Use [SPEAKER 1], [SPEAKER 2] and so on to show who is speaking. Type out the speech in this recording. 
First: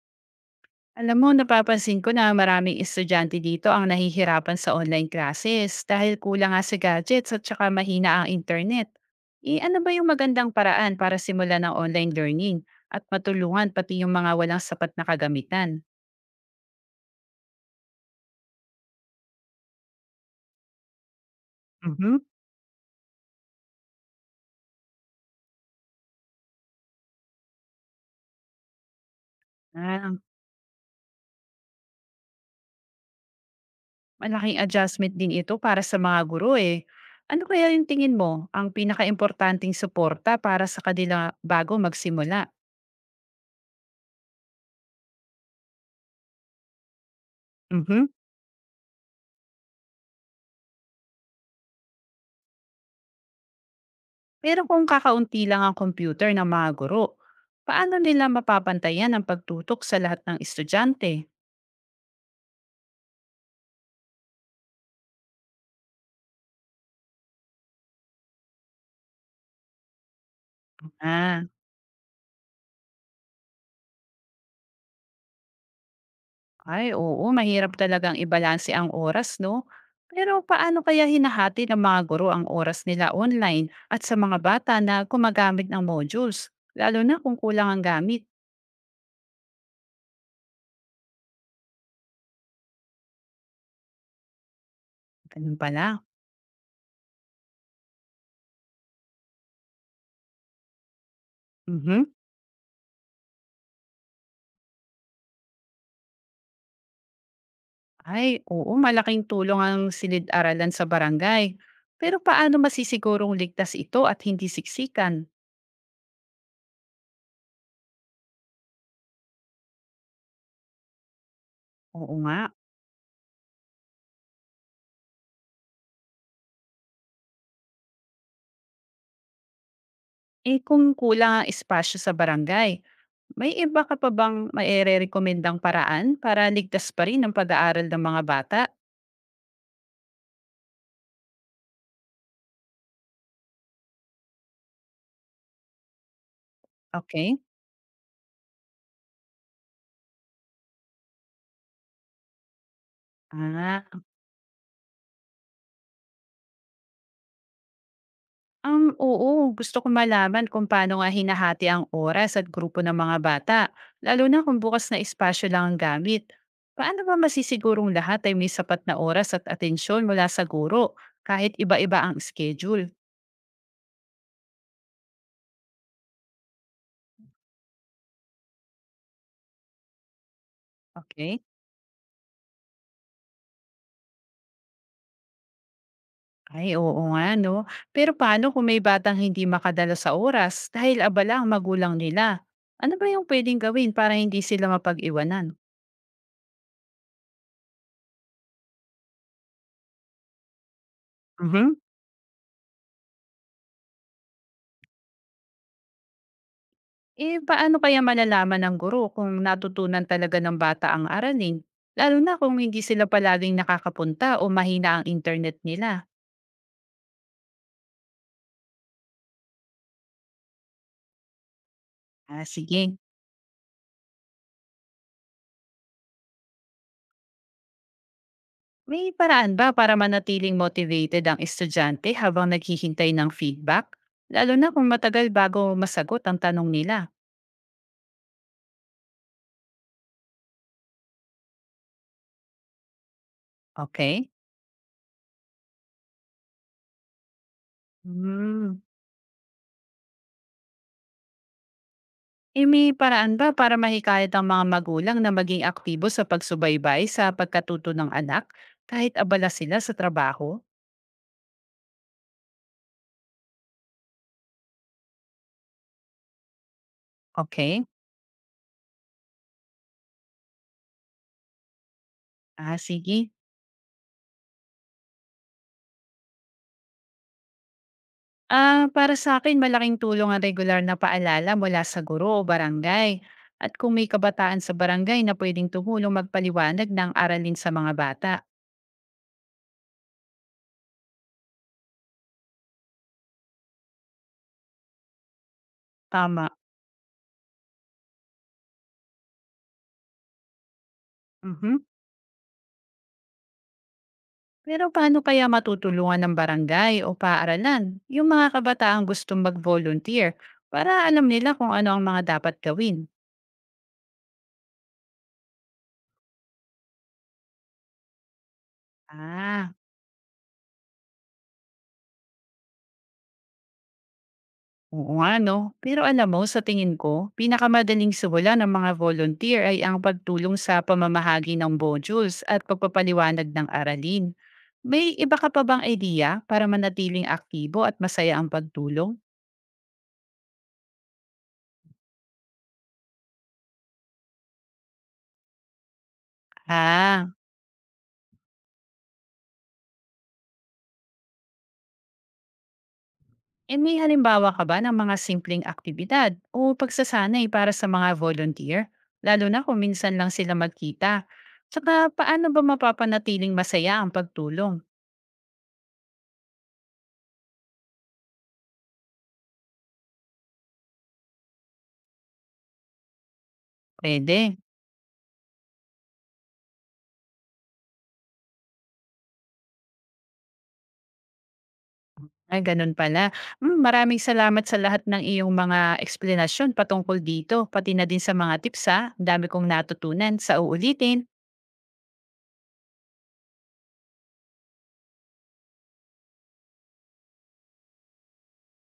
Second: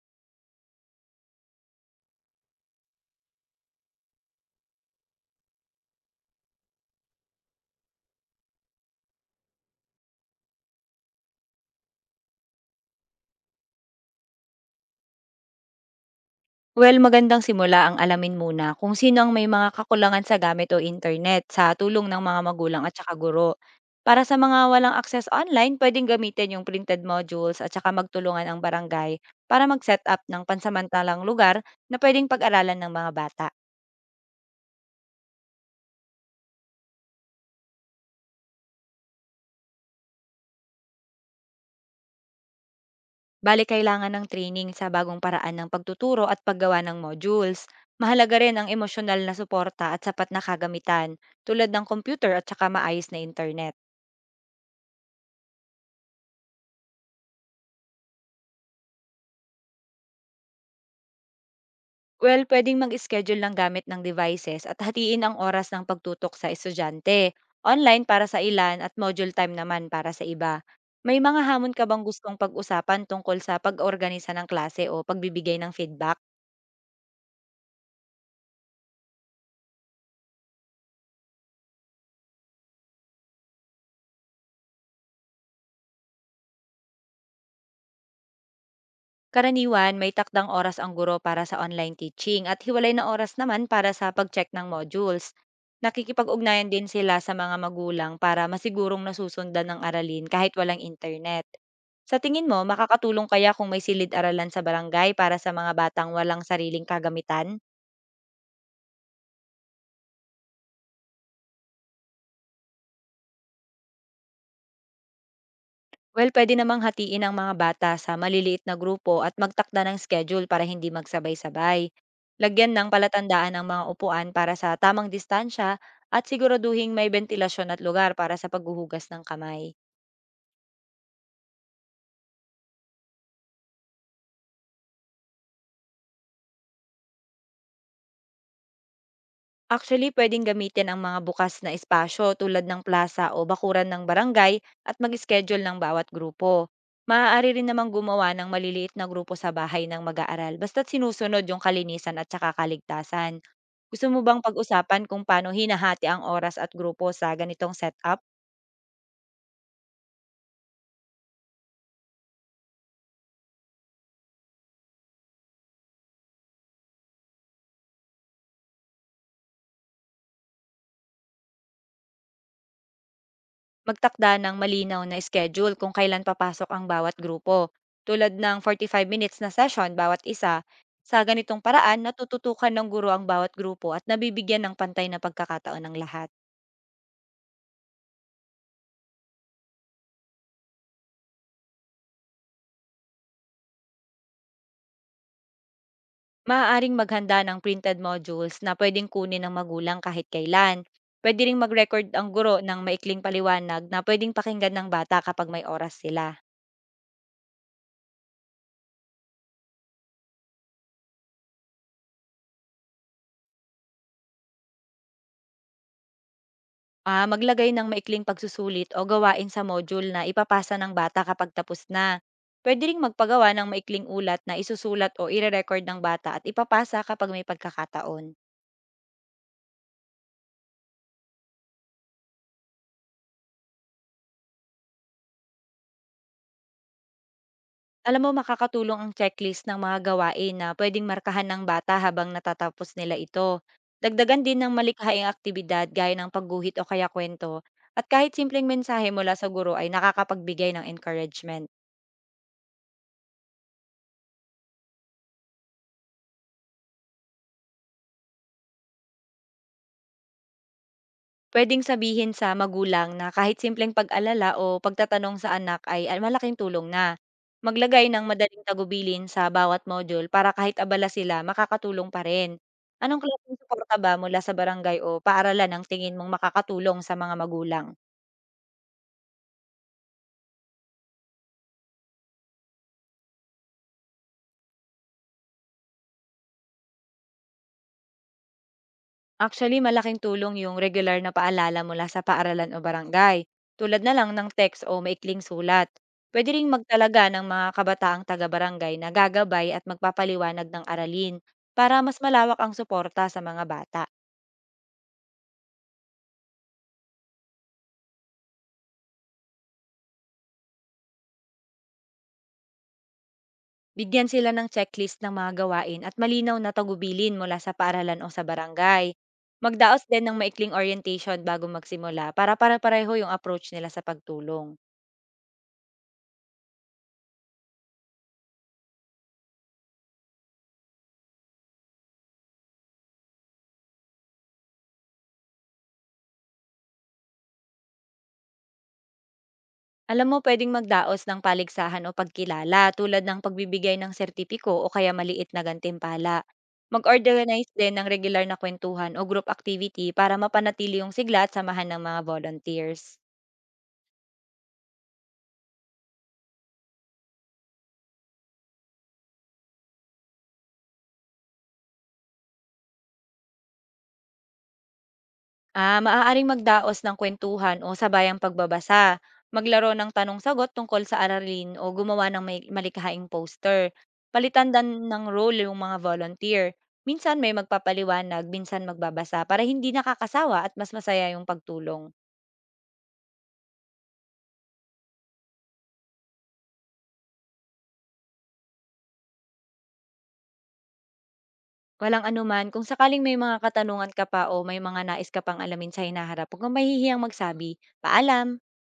[SPEAKER 1] Alam mo, napapansin ko na maraming estudyante dito ang nahihirapan sa online classes dahil kulang nga sa gadgets at saka mahina ang internet. Eh, ano ba yung magandang paraan para simulan ng online learning at matulungan pati yung mga walang sapat na kagamitan?
[SPEAKER 2] Well, magandang simula ang alamin muna kung sino ang may mga kakulangan sa gamit o internet sa tulong
[SPEAKER 1] Mhm.
[SPEAKER 2] ng mga magulang at saka guro. Para sa mga walang access online, pwedeng gamitin yung printed modules at saka magtulungan ang barangay para mag-set
[SPEAKER 1] Ah,
[SPEAKER 2] up ng pansamantalang lugar na pwedeng pag-aralan ng mga bata.
[SPEAKER 1] malaking adjustment din ito para sa mga guro eh. Ano kaya yung tingin mo ang pinaka suporta para sa kanila bago magsimula?
[SPEAKER 2] Bali, kailangan ng training sa bagong paraan ng pagtuturo at paggawa ng modules.
[SPEAKER 1] Mhm.
[SPEAKER 2] Mahalaga rin ang emosyonal na suporta at sapat na kagamitan tulad ng computer at saka maayos na internet.
[SPEAKER 1] Pero kung kakaunti lang ang computer ng mga guro, paano nila mapapantayan ang pagtutok sa lahat ng estudyante?
[SPEAKER 2] Well, pwedeng mag-schedule ng gamit ng devices at hatiin ang oras ng pagtutok sa estudyante. Online para sa ilan at module time naman para sa iba. May mga
[SPEAKER 1] Ah,
[SPEAKER 2] hamon ka bang gustong pag-usapan tungkol sa pag-organisa ng klase o pagbibigay ng feedback?
[SPEAKER 1] ay oo, mahirap talagang ibalanse ang oras, no? Pero paano kaya hinahati ng mga guro ang oras nila online at sa mga bata na gumagamit ng modules? Lalo na kung kulang ang gamit.
[SPEAKER 2] Karaniwan, may takdang oras ang guro para sa online teaching at hiwalay na oras naman para sa pag-check ng modules.
[SPEAKER 1] Ganun pala.
[SPEAKER 2] Nakikipag-ugnayan din sila sa mga magulang para masigurong nasusundan ng aralin kahit walang internet.
[SPEAKER 1] Mhm.
[SPEAKER 2] Sa tingin mo, makakatulong kaya kung may silid-aralan sa barangay para sa mga batang walang sariling kagamitan?
[SPEAKER 1] Ay, oo, malaking tulong ang silid-aralan sa barangay. Pero paano masisigurong ligtas ito at hindi siksikan?
[SPEAKER 2] Well, pwede namang hatiin ang mga bata sa maliliit na grupo at magtakda ng schedule para hindi magsabay-sabay.
[SPEAKER 1] Oo nga.
[SPEAKER 2] Lagyan ng palatandaan ang mga upuan para sa tamang distansya at siguraduhing may bentilasyon at lugar para sa paghuhugas ng kamay.
[SPEAKER 1] Eh, kung kulang ang espasyo sa barangay, may iba ka pa bang maire-rekomendang paraan para ligtas pa rin ang pag-aaral ng mga bata?
[SPEAKER 2] Actually, pwedeng gamitin ang mga bukas na espasyo tulad ng plaza o bakuran ng barangay at mag-schedule ng bawat grupo.
[SPEAKER 1] Okay?
[SPEAKER 2] Maaari rin namang gumawa ng maliliit na grupo sa bahay ng mag-aaral basta't sinusunod yung kalinisan at saka kaligtasan.
[SPEAKER 1] Ah,
[SPEAKER 2] Gusto mo bang pag-usapan kung paano hinahati ang oras at grupo sa ganitong setup?
[SPEAKER 1] oo, gusto ko malaman kung paano nga hinahati ang oras at grupo ng mga bata, lalo na kung bukas na espasyo lang ang gamit. Paano ba masisigurong lahat ay may sapat na oras at atensyon mula sa guro kahit iba-iba ang schedule?
[SPEAKER 2] Magtakda ng malinaw na schedule kung kailan papasok ang bawat grupo, tulad ng 45 minutes na session bawat isa. Sa
[SPEAKER 1] Okay?
[SPEAKER 2] ganitong paraan, natututukan ng guro ang bawat grupo at nabibigyan ng pantay na pagkakataon ng lahat.
[SPEAKER 1] Ay, oo nga, no? Pero paano kung may batang hindi makadala sa oras dahil abala ang magulang nila? Ano ba yung pwedeng gawin para hindi sila mapag-iwanan?
[SPEAKER 2] Maaaring maghanda ng printed modules na pwedeng kunin ng magulang kahit kailan. Pwede ring
[SPEAKER 1] Mhm.
[SPEAKER 2] mag-record ang guro ng maikling paliwanag na pwedeng pakinggan ng bata kapag may oras sila.
[SPEAKER 1] Eh, paano kaya malalaman ng guro kung natutunan talaga ng bata ang aralin? Lalo na kung hindi sila palaging nakakapunta o mahina ang internet nila.
[SPEAKER 2] Ah, maglagay ng maikling pagsusulit o gawain sa module na ipapasa ng bata kapag tapos na.
[SPEAKER 1] Ah,
[SPEAKER 2] Pwede
[SPEAKER 1] sige.
[SPEAKER 2] ring magpagawa ng maikling ulat na isusulat o ire-record ng bata at ipapasa kapag may pagkakataon.
[SPEAKER 1] May paraan ba para manatiling motivated ang estudyante habang naghihintay ng feedback? Lalo na kung matagal bago masagot ang tanong nila.
[SPEAKER 2] Alam mo, makakatulong ang checklist ng mga gawain na pwedeng markahan ng bata habang natatapos nila ito.
[SPEAKER 1] Okay?
[SPEAKER 2] Dagdagan din ng malikhaing aktibidad gaya ng pagguhit o kaya kwento. At kahit simpleng
[SPEAKER 1] Hmm.
[SPEAKER 2] mensahe mula sa guro ay nakakapagbigay ng encouragement.
[SPEAKER 1] Eh, may paraan ba para mahikayat ang mga magulang na maging aktibo sa pagsubaybay sa pagkatuto ng anak kahit abala sila sa trabaho?
[SPEAKER 2] Puwedeng sabihin sa magulang na kahit simpleng pag-alala o pagtatanong sa anak ay ah, malaking tulong na.
[SPEAKER 1] Okay.
[SPEAKER 2] Maglagay ng madaling tagubilin sa bawat module para kahit abala sila, makakatulong pa rin.
[SPEAKER 1] Ah,
[SPEAKER 2] Anong
[SPEAKER 1] sige.
[SPEAKER 2] klaseng suporta ba mula sa barangay o paaralan ang tingin mong makakatulong sa mga magulang?
[SPEAKER 1] Ah, para sa akin, malaking tulong ang regular na paalala mula sa guro o barangay. At kung may kabataan sa barangay na pwedeng tumulong magpaliwanag ng aralin sa mga bata.
[SPEAKER 2] Actually, malaking tulong yung regular na paalala mula sa paaralan o barangay, tulad na lang ng text o maikling sulat.
[SPEAKER 1] Tama.
[SPEAKER 2] Pwede ring magtalaga ng mga kabataang taga-barangay na gagabay at magpapaliwanag ng aralin
[SPEAKER 1] Mhm.
[SPEAKER 2] para mas malawak ang suporta sa mga bata.
[SPEAKER 1] Pero paano kaya matutulungan ng barangay o paaralan yung mga kabataang gustong mag-volunteer para alam nila kung ano ang mga dapat gawin?
[SPEAKER 2] Bigyan sila ng checklist ng mga gawain at malinaw na tagubilin mula sa paaralan o sa barangay.
[SPEAKER 1] Ah,
[SPEAKER 2] Magdaos din ng maikling orientation bago magsimula para para pareho yung approach nila sa pagtulong.
[SPEAKER 1] oo nga no. Pero alam mo, sa tingin ko, pinakamadaling simula ng mga volunteer ay ang pagtulong sa pamamahagi ng modules at pagpapaliwanag ng aralin. May iba ka pa bang idea para manatiling aktibo at masaya ang pagtulong?
[SPEAKER 2] Alam mo, pwedeng magdaos ng paligsahan o pagkilala tulad ng pagbibigay ng sertipiko o kaya maliit na gantimpala.
[SPEAKER 1] Ah,
[SPEAKER 2] Mag-organize din ng regular na kwentuhan o group activity para mapanatili yung sigla at samahan ng mga volunteers.
[SPEAKER 1] e may halimbawa ka ba ng mga simpleng aktibidad o pagsasanay para sa mga volunteer? Lalo na kung minsan lang sila magkita. Tsaka paano ba mapapanatiling masaya ang pagtulong?
[SPEAKER 2] Ah, maaaring magdaos ng kwentuhan o sabayang pagbabasa, maglaro ng tanong-sagot tungkol sa aralin o gumawa ng may malikhaing poster.
[SPEAKER 1] Pwede.
[SPEAKER 2] Palitan din ng role yung mga volunteer. Minsan may magpapaliwanag, minsan magbabasa para hindi nakakasawa at mas masaya yung pagtulong.
[SPEAKER 1] Ay, ganun pala. Hmm, maraming salamat sa lahat ng iyong mga eksplanasyon patungkol dito, pati na din sa mga tips, ha. Ang dami kong natutunan. Sa uulitin.
[SPEAKER 2] Walang anuman. Kung sakaling may mga katanungan ka pa o may mga nais ka pang alamin sa hinaharap, huwag kang mahihiyang magsabi. Paalam!